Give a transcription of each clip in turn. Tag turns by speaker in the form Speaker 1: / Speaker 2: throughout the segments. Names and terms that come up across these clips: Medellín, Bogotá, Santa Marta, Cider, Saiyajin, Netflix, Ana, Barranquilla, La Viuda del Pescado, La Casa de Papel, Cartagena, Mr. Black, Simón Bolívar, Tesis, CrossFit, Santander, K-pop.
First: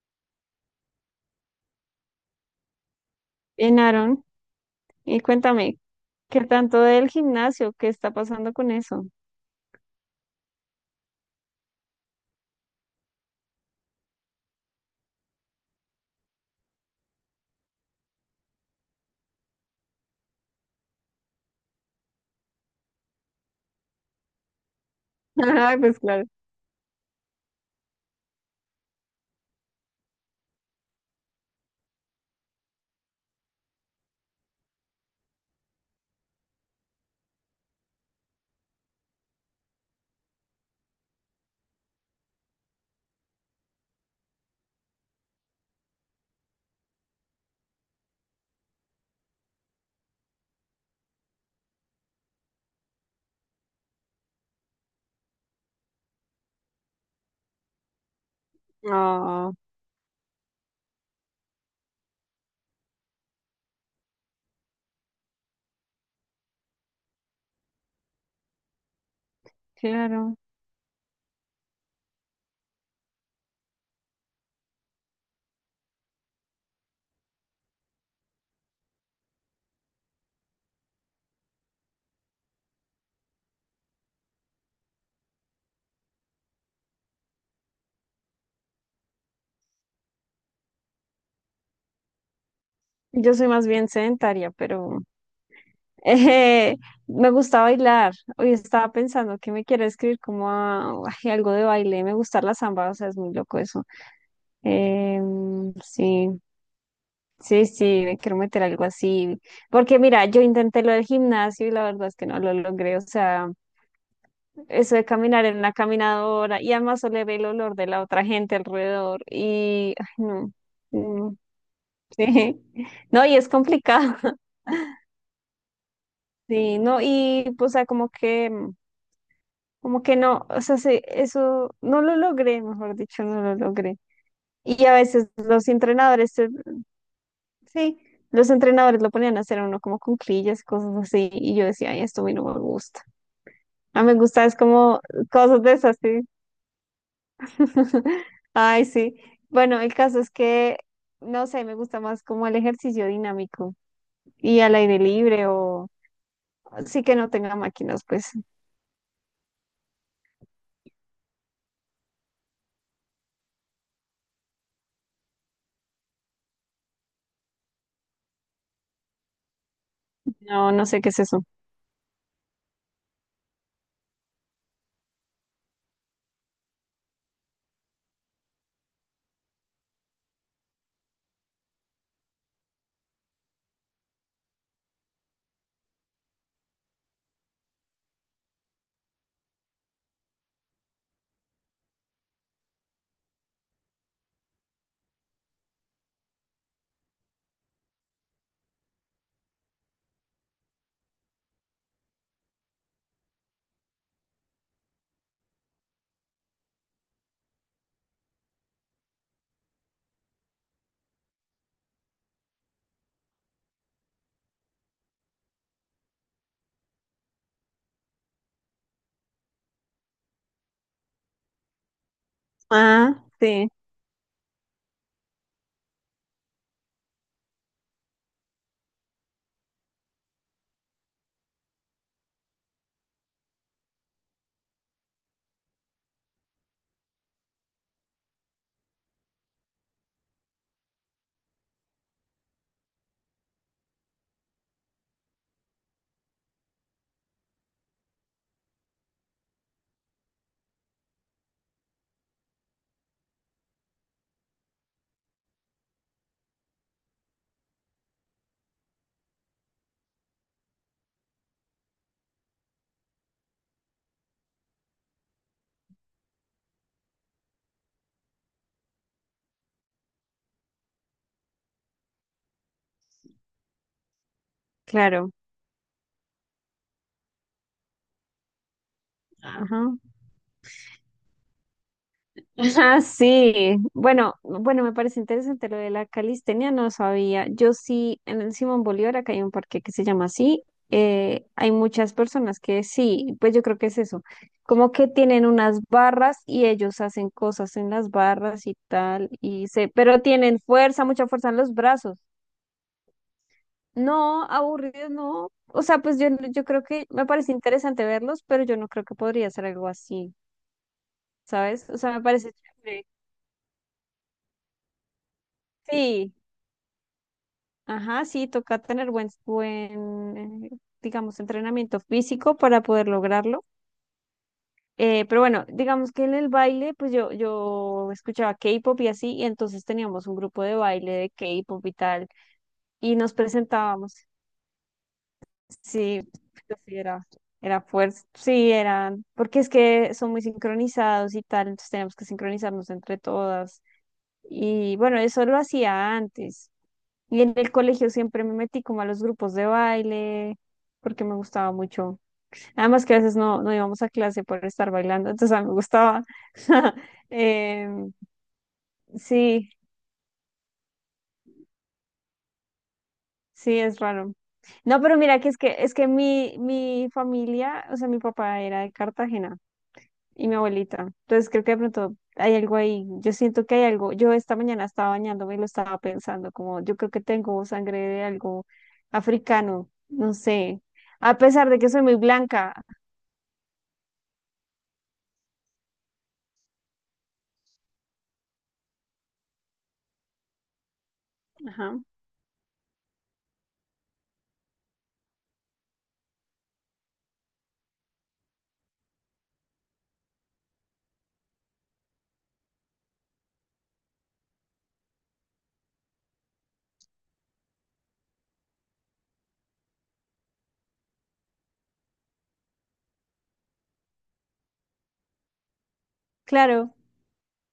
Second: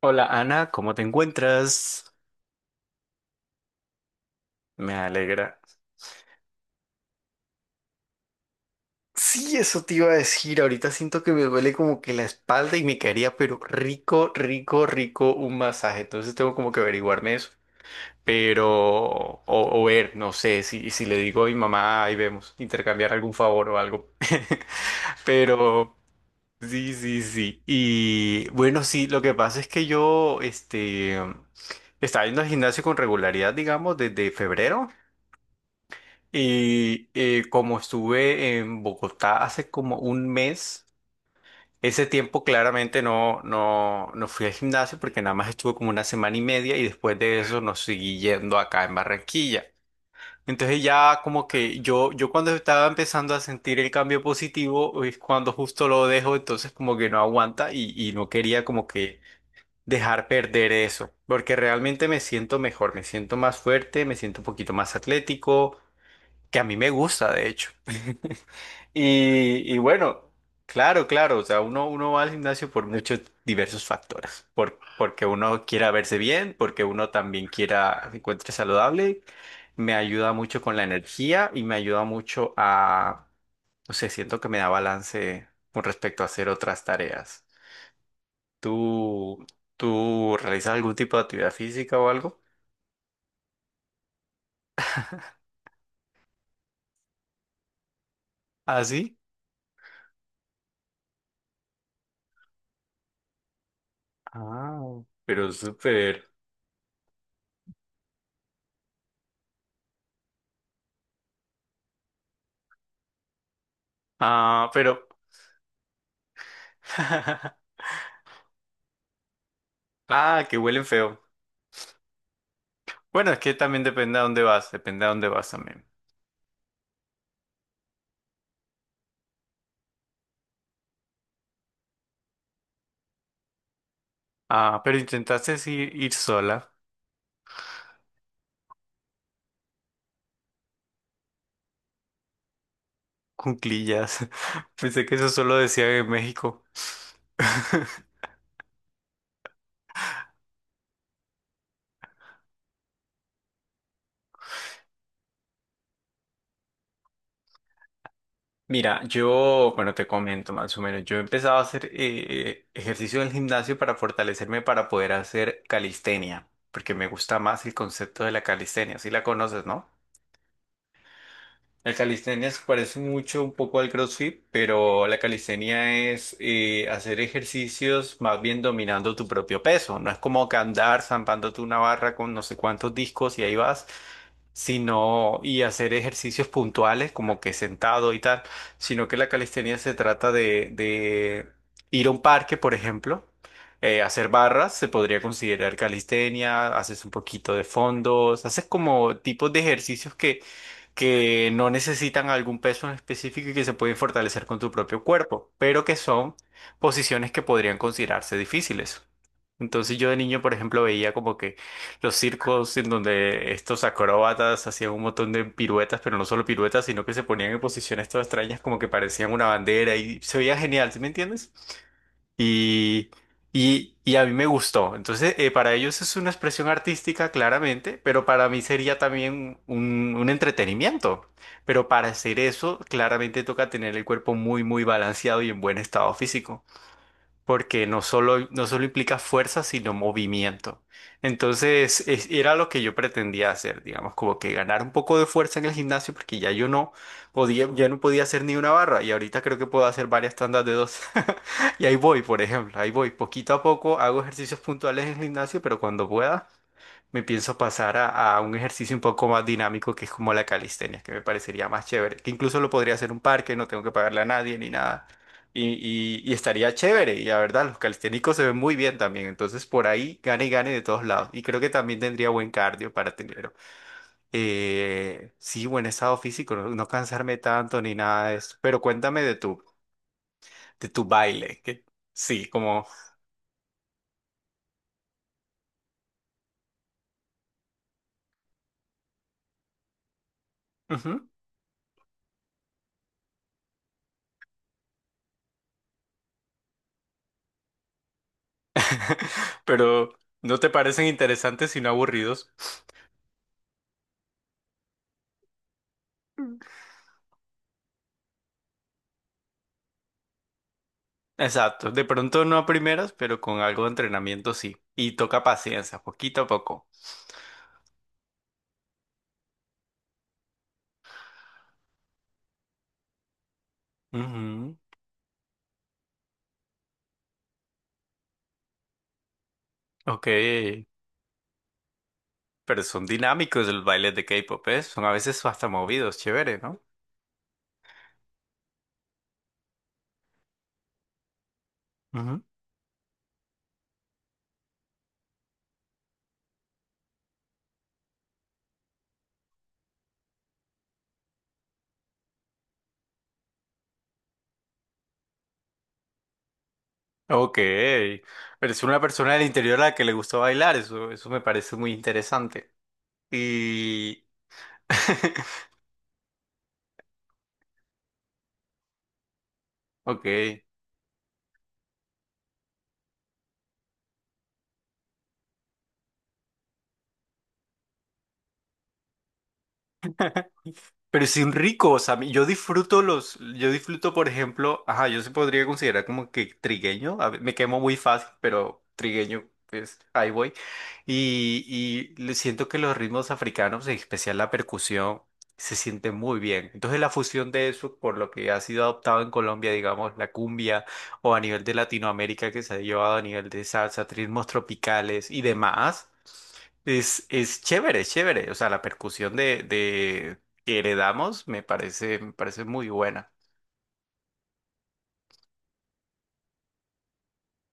Speaker 1: Hola Ana, ¿cómo te encuentras?
Speaker 2: Bien, Aaron,
Speaker 1: Me
Speaker 2: y
Speaker 1: alegra.
Speaker 2: cuéntame, ¿qué tanto del gimnasio? ¿Qué está pasando con eso?
Speaker 1: Sí, eso te iba a decir. Ahorita siento que me duele como que la espalda y me caería, pero rico, rico, rico un masaje. Entonces tengo como que averiguarme eso. Pero, o ver, no sé, si le digo a mi mamá, ahí vemos, intercambiar algún favor o algo.
Speaker 2: Ah,
Speaker 1: Pero,
Speaker 2: pues claro.
Speaker 1: sí, sí, sí. Y bueno, sí, lo que pasa es que yo, estaba yendo al gimnasio con regularidad, digamos, desde febrero. Como estuve en Bogotá hace como un mes, ese tiempo claramente no fui al gimnasio porque nada más estuve como una semana y media y después de eso nos seguí yendo acá en Barranquilla. Entonces ya como que yo cuando estaba empezando a sentir el cambio positivo es cuando justo lo dejo, entonces como que no aguanta y no quería como que
Speaker 2: No
Speaker 1: dejar perder eso, porque realmente me siento mejor, me siento más fuerte, me siento un poquito más atlético que a mí me gusta, de hecho. Y bueno,
Speaker 2: claro.
Speaker 1: claro, claro, o sea, uno va al gimnasio por muchos diversos factores, porque uno quiera verse bien, porque uno también quiera se encuentre saludable, me ayuda mucho con la energía y me ayuda mucho a, no sé, siento que me da balance con respecto a hacer otras tareas. ¿Tú, ¿tú realizas algún tipo de actividad física o algo?
Speaker 2: Yo soy más bien sedentaria, pero eh, me gusta bailar. Hoy
Speaker 1: ¿Ah,
Speaker 2: estaba
Speaker 1: sí?
Speaker 2: pensando que me quiero escribir como a, ay, algo de baile. Me gusta la samba, o sea, es muy loco eso.
Speaker 1: Ah, pero súper.
Speaker 2: Sí, sí, sí, me quiero meter algo así. Porque mira, yo intenté lo del gimnasio y la verdad es que no lo logré. O sea,
Speaker 1: Ah,
Speaker 2: eso de
Speaker 1: pero...
Speaker 2: caminar en una caminadora y además oler el olor de la otra gente alrededor y ay,
Speaker 1: Ah,
Speaker 2: no,
Speaker 1: que huelen feo.
Speaker 2: no, sí, no,
Speaker 1: Bueno,
Speaker 2: y
Speaker 1: es
Speaker 2: es
Speaker 1: que también
Speaker 2: complicado.
Speaker 1: depende a dónde vas, depende a dónde vas también.
Speaker 2: Sí, no, y pues, o sea, como que no, o sea, sí, eso no lo logré, mejor dicho, no lo logré.
Speaker 1: Ah,
Speaker 2: Y a
Speaker 1: pero
Speaker 2: veces
Speaker 1: intentaste
Speaker 2: los
Speaker 1: ir
Speaker 2: entrenadores,
Speaker 1: sola,
Speaker 2: sí, los entrenadores lo ponían a hacer a uno como cuclillas, cosas así, y yo decía, ay, esto a mí no me gusta. A mí me
Speaker 1: cuclillas.
Speaker 2: gusta es como
Speaker 1: Pensé que eso solo
Speaker 2: cosas de
Speaker 1: decía
Speaker 2: esas,
Speaker 1: en
Speaker 2: sí.
Speaker 1: México.
Speaker 2: Ay, sí. Bueno, el caso es que, no sé, me gusta más como el ejercicio dinámico y al aire libre o sí que no tenga máquinas, pues.
Speaker 1: Mira, yo, bueno, te comento más o menos, yo empezaba a hacer ejercicio en el gimnasio para fortalecerme para poder hacer calistenia, porque me gusta más el concepto de la calistenia, si la conoces, ¿no?
Speaker 2: No, no sé qué es eso.
Speaker 1: La calistenia se parece mucho un poco al CrossFit, pero la calistenia es hacer ejercicios más bien dominando tu propio peso. No es como que andar zampándote una barra con no sé cuántos discos y ahí vas, sino y hacer ejercicios puntuales como que sentado y tal, sino que la calistenia se trata de ir a un parque, por ejemplo. Hacer barras se podría considerar calistenia, haces un poquito de fondos, haces como tipos de ejercicios que no necesitan algún peso en específico y que se pueden fortalecer con tu propio cuerpo, pero que son posiciones que podrían considerarse difíciles. Entonces yo de niño, por ejemplo, veía como que los circos en donde estos acróbatas hacían un montón de piruetas, pero no solo piruetas, sino que se ponían en posiciones todas extrañas como que parecían una bandera y se veía genial, ¿sí me entiendes? Y,
Speaker 2: Ah, sí,
Speaker 1: y a mí me gustó. Entonces, para ellos es una expresión artística, claramente, pero para mí sería también un entretenimiento. Pero para hacer eso, claramente toca tener el cuerpo muy, muy balanceado y en buen estado físico porque no solo implica fuerza, sino movimiento. Entonces, era lo que yo pretendía hacer, digamos, como que ganar un poco de fuerza en el gimnasio, porque ya yo no podía, ya no podía hacer ni una barra, y ahorita creo que puedo hacer varias tandas de dos. Y ahí voy, por ejemplo, ahí voy, poquito a poco hago ejercicios puntuales en el gimnasio, pero cuando pueda me pienso pasar a un ejercicio un poco más dinámico que es como la calistenia, que me parecería más chévere, que incluso lo podría hacer en un parque, no tengo que pagarle a nadie ni nada. Y, y estaría chévere, y la verdad, los calisténicos se ven muy bien también, entonces por ahí gane y gane de todos lados. Y creo que también tendría buen cardio para tener,
Speaker 2: claro.
Speaker 1: sí, buen estado físico, no cansarme tanto ni nada de eso. Pero cuéntame de
Speaker 2: Ajá.
Speaker 1: de tu baile, que sí, como...
Speaker 2: Ah, sí. Bueno, bueno, me parece interesante lo de la calistenia, no sabía. Yo sí, en el Simón Bolívar, acá hay un parque que se llama así.
Speaker 1: ujú.
Speaker 2: Hay muchas personas que sí, pues yo creo que es eso. Como que tienen unas barras y ellos hacen cosas en las barras y tal, y se,
Speaker 1: Pero
Speaker 2: pero
Speaker 1: ¿no
Speaker 2: tienen
Speaker 1: te
Speaker 2: fuerza,
Speaker 1: parecen
Speaker 2: mucha fuerza en
Speaker 1: interesantes
Speaker 2: los
Speaker 1: sino
Speaker 2: brazos.
Speaker 1: aburridos?
Speaker 2: No, aburrido, no. O sea, pues yo, creo que me parece interesante verlos, pero yo no creo que podría hacer algo así, ¿sabes?
Speaker 1: Exacto,
Speaker 2: O
Speaker 1: de
Speaker 2: sea, me
Speaker 1: pronto
Speaker 2: parece
Speaker 1: no a
Speaker 2: chévere.
Speaker 1: primeras, pero con algo de entrenamiento sí. Y toca paciencia,
Speaker 2: Sí.
Speaker 1: poquito a poco.
Speaker 2: Ajá, sí, toca tener buen, eh, digamos, entrenamiento físico para poder lograrlo.
Speaker 1: Ujú.
Speaker 2: Pero bueno, digamos que en el baile, pues yo, escuchaba K-pop y así, y entonces
Speaker 1: Ok,
Speaker 2: teníamos un grupo de baile de K-pop y tal,
Speaker 1: pero son
Speaker 2: y nos
Speaker 1: dinámicos los bailes
Speaker 2: presentábamos.
Speaker 1: de K-pop, ¿eh? Son a veces hasta movidos,
Speaker 2: Sí,
Speaker 1: chévere,
Speaker 2: pues
Speaker 1: no.
Speaker 2: sí, era, era fuerza, sí, eran, porque es que son muy sincronizados y tal, entonces teníamos que
Speaker 1: Ujú.
Speaker 2: sincronizarnos entre todas. Y bueno, eso lo hacía antes. Y en el colegio siempre me metí como a los grupos de baile, porque me gustaba mucho. Además que a veces no, no íbamos a clase por estar bailando, entonces a mí me gustaba.
Speaker 1: Ok,
Speaker 2: Em,
Speaker 1: pero es una persona del
Speaker 2: sí,
Speaker 1: interior a la que le gusta bailar, eso me parece muy interesante.
Speaker 2: sí, es
Speaker 1: Y...
Speaker 2: raro. No, pero mira que es que es que mi, mi familia, o sea, mi papá era de Cartagena.
Speaker 1: Ok.
Speaker 2: Y mi abuelita. Entonces creo que de pronto hay algo ahí. Yo siento que hay algo. Yo esta mañana estaba bañándome y lo estaba pensando, como yo creo que tengo sangre de algo africano, no sé.
Speaker 1: Pero
Speaker 2: A
Speaker 1: sin
Speaker 2: pesar de que
Speaker 1: rico, o
Speaker 2: soy muy
Speaker 1: sea, yo
Speaker 2: blanca.
Speaker 1: disfruto los, yo disfruto, por ejemplo, ajá, yo se podría considerar como que trigueño, me quemo muy fácil, pero trigueño, pues ahí voy. Y,
Speaker 2: Ajá.
Speaker 1: y le siento que los ritmos africanos, en especial la percusión, se sienten muy bien. Entonces la fusión de eso, por lo que ha sido adoptado en Colombia, digamos, la cumbia, o a nivel de Latinoamérica que se ha llevado a nivel de salsa, ritmos tropicales y demás. Es chévere, es chévere. O sea, la percusión de que heredamos me parece muy buena.
Speaker 2: Claro.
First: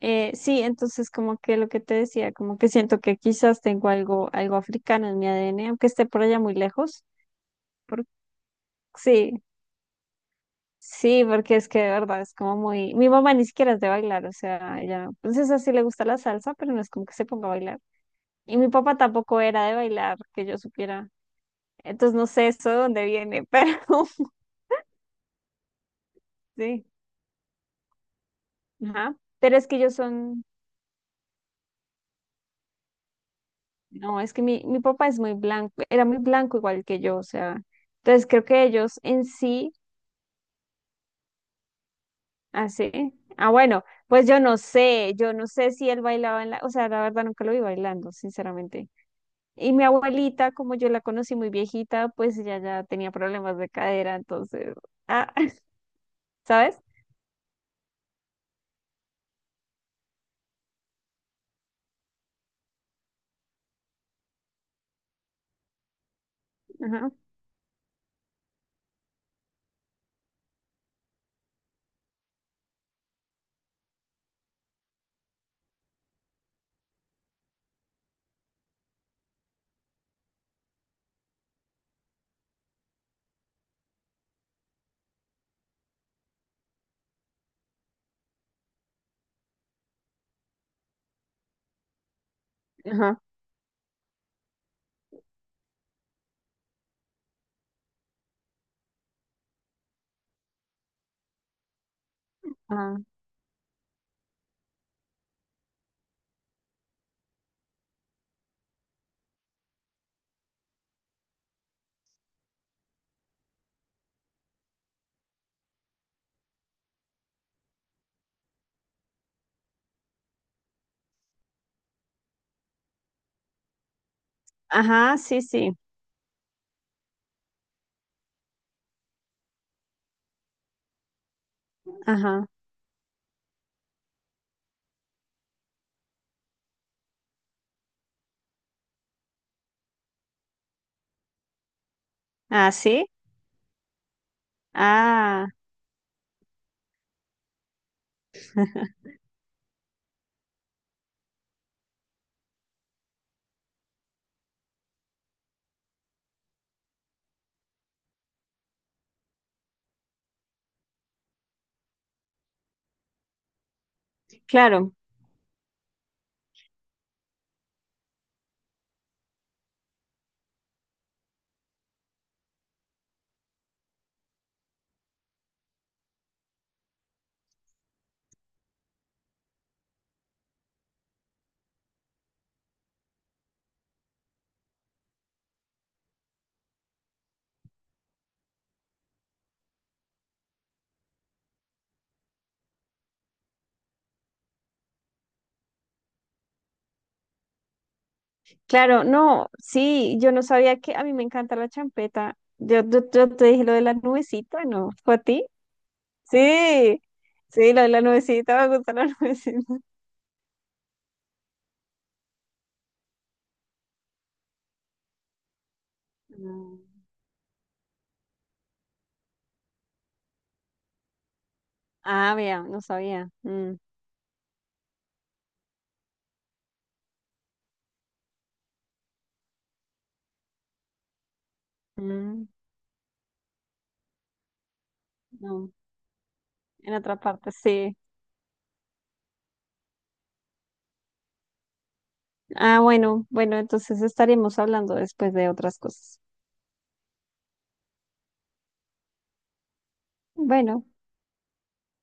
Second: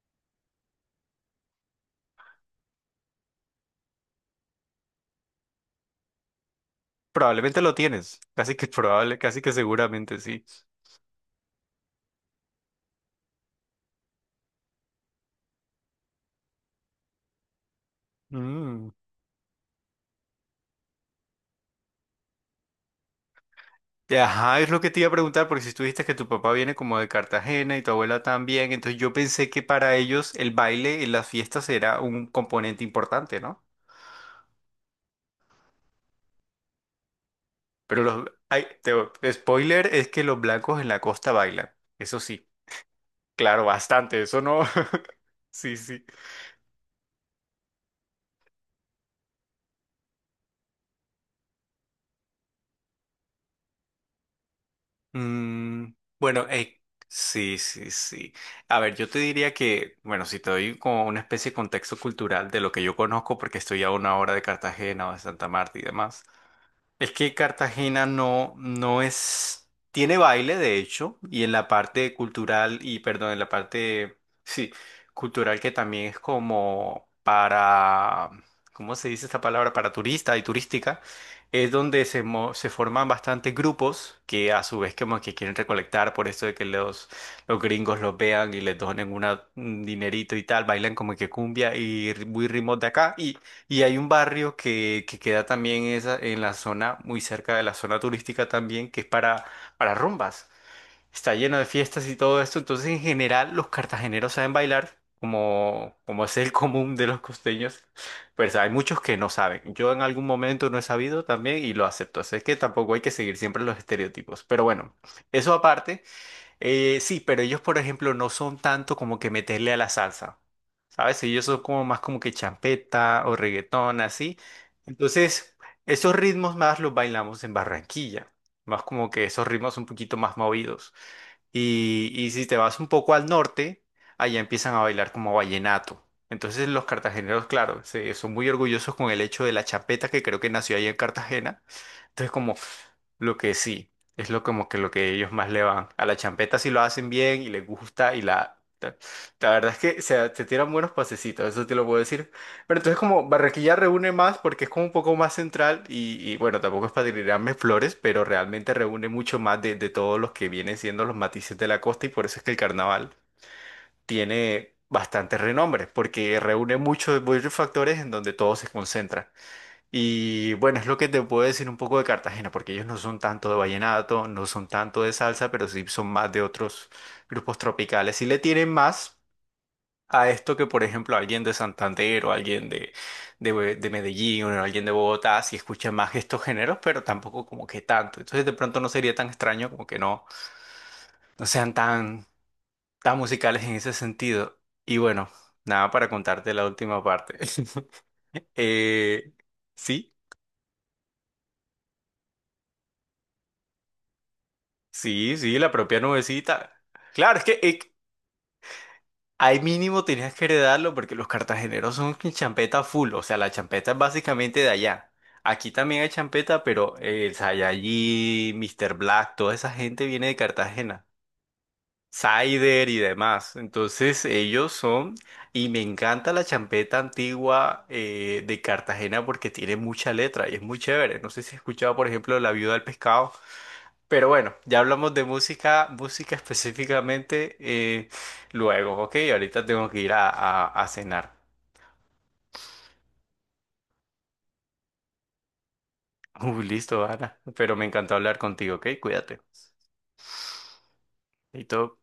Speaker 2: Sí, entonces como que lo que te decía, como que siento que quizás tengo algo, algo africano en mi ADN, aunque esté por allá muy lejos.
Speaker 1: Probablemente lo
Speaker 2: Por-
Speaker 1: tienes. Casi que probable, casi
Speaker 2: sí,
Speaker 1: que seguramente sí.
Speaker 2: sí, porque es que de verdad es como muy... Mi mamá ni siquiera es de bailar, o sea, ella, pues esa sí le gusta la salsa, pero no es como que se ponga a bailar. Y mi
Speaker 1: Mm.
Speaker 2: papá tampoco era de bailar, que yo supiera. Entonces no sé eso de dónde viene, pero
Speaker 1: Ajá, es lo que te iba a preguntar, porque si tú dijiste que tu papá viene
Speaker 2: sí.
Speaker 1: como de Cartagena y tu abuela también, entonces yo
Speaker 2: Ajá.
Speaker 1: pensé
Speaker 2: Pero
Speaker 1: que
Speaker 2: es que ellos
Speaker 1: para ellos
Speaker 2: son,
Speaker 1: el baile en las fiestas era un componente importante, ¿no?
Speaker 2: no, es que mi papá es muy blanco, era muy blanco igual que yo, o sea.
Speaker 1: Pero los...
Speaker 2: Entonces creo que
Speaker 1: Ay,
Speaker 2: ellos en sí,
Speaker 1: spoiler es que los blancos en la costa bailan. Eso sí,
Speaker 2: así. Ah,
Speaker 1: claro,
Speaker 2: bueno,
Speaker 1: bastante.
Speaker 2: pues
Speaker 1: Eso no.
Speaker 2: yo no sé
Speaker 1: Sí,
Speaker 2: si él
Speaker 1: sí.
Speaker 2: bailaba en la, o sea, la verdad nunca lo vi bailando, sinceramente. Y mi abuelita, como yo la conocí muy viejita, pues ella ya tenía problemas de cadera, entonces, ah,
Speaker 1: Mm, bueno,
Speaker 2: ¿sabes?
Speaker 1: sí, sí, sí. A ver, yo te diría que, bueno, si te doy como una especie de contexto cultural de lo que yo conozco, porque estoy a una hora de Cartagena o de Santa Marta y demás,
Speaker 2: Ajá,
Speaker 1: es que Cartagena no es, tiene baile de hecho, y en la parte cultural, y perdón, en la parte, sí, cultural que también es como para, ¿cómo se dice esta palabra? Para turista y turística, es donde se forman bastantes grupos que a su vez como que quieren recolectar por esto de que los gringos los vean y les donen un dinerito y tal, bailan como que cumbia muy ritmos de acá,
Speaker 2: ajá,
Speaker 1: y hay un barrio que queda también esa, en la zona, muy cerca de la zona turística también, que es para rumbas. Está lleno de fiestas y todo esto. Entonces,
Speaker 2: ajá,
Speaker 1: en general, los cartageneros saben bailar, como es el común de los costeños. Pues hay muchos que no saben. Yo en algún momento no he sabido también y lo acepto. Así es que tampoco hay que seguir siempre los estereotipos. Pero bueno, eso aparte. Sí, pero ellos, por ejemplo, no son tanto como que meterle a la salsa, ¿sabes? Ellos son como más como que champeta o reggaetón, así.
Speaker 2: ajá, sí,
Speaker 1: Entonces,
Speaker 2: sí.
Speaker 1: esos ritmos más los bailamos en Barranquilla, más como que esos ritmos un poquito más movidos. Y si
Speaker 2: Ajá.
Speaker 1: te vas un poco al norte, allá empiezan a bailar como vallenato. Entonces los cartageneros, claro, son muy orgullosos con el hecho de la champeta que creo que nació ahí en Cartagena. Entonces como
Speaker 2: Ah, sí.
Speaker 1: lo que sí, es lo como que lo que ellos
Speaker 2: Ah,
Speaker 1: más le van. A la champeta si lo hacen bien y les gusta y la... La la verdad es que se tiran buenos pasecitos, eso te lo puedo decir. Pero entonces como Barranquilla reúne más porque es como un poco más central y bueno, tampoco es para tirarme flores, pero realmente reúne mucho más de todos los que vienen siendo los matices de la costa y por eso es que el carnaval tiene
Speaker 2: claro,
Speaker 1: bastante renombre, porque reúne muchos, muchos factores en donde todo se concentra. Y bueno, es lo que te puedo decir un poco de Cartagena, porque ellos no son tanto de vallenato, no son tanto de salsa, pero sí son más de otros grupos tropicales. Y le tienen más a esto que, por ejemplo, alguien de Santander o alguien de Medellín o alguien de Bogotá, sí escucha más estos géneros, pero tampoco como que tanto. Entonces, de pronto no sería tan extraño como que no, no sean tan, tan musicales en ese sentido. Y bueno, nada para contarte la última parte.
Speaker 2: claro.
Speaker 1: eh,
Speaker 2: No,
Speaker 1: sí.
Speaker 2: sí, yo no sabía que a mí me encanta la champeta. Yo, te dije lo de la nubecita, ¿no? ¿Fue a
Speaker 1: Sí,
Speaker 2: ti?
Speaker 1: sí, la propia nubecita.
Speaker 2: Sí,
Speaker 1: Claro, es que
Speaker 2: sí, lo de la nubecita, me gusta la
Speaker 1: ahí
Speaker 2: nubecita.
Speaker 1: mínimo tenías que heredarlo porque los cartageneros son que champeta full, o sea, la champeta es básicamente de allá. Aquí también hay champeta,
Speaker 2: Mm.
Speaker 1: pero el Saiyajin, Mr. Black, toda esa gente viene de Cartagena.
Speaker 2: Ah, vea, no
Speaker 1: Cider y
Speaker 2: sabía.
Speaker 1: demás.
Speaker 2: Mm,
Speaker 1: Entonces ellos son, y me encanta la champeta antigua de Cartagena porque tiene mucha letra y es muy chévere. No sé si has escuchado, por ejemplo,
Speaker 2: mm,
Speaker 1: La Viuda del Pescado. Pero bueno, ya hablamos de
Speaker 2: no,
Speaker 1: música, música
Speaker 2: en otra parte,
Speaker 1: específicamente
Speaker 2: sí.
Speaker 1: luego, ¿ok? Ahorita tengo que ir a cenar.
Speaker 2: Ah, bueno, bueno, entonces estaremos hablando después de otras cosas.
Speaker 1: Uy, listo, Ana. Pero me encantó hablar contigo, ¿ok? Cuídate.
Speaker 2: Bueno.
Speaker 1: Y todo.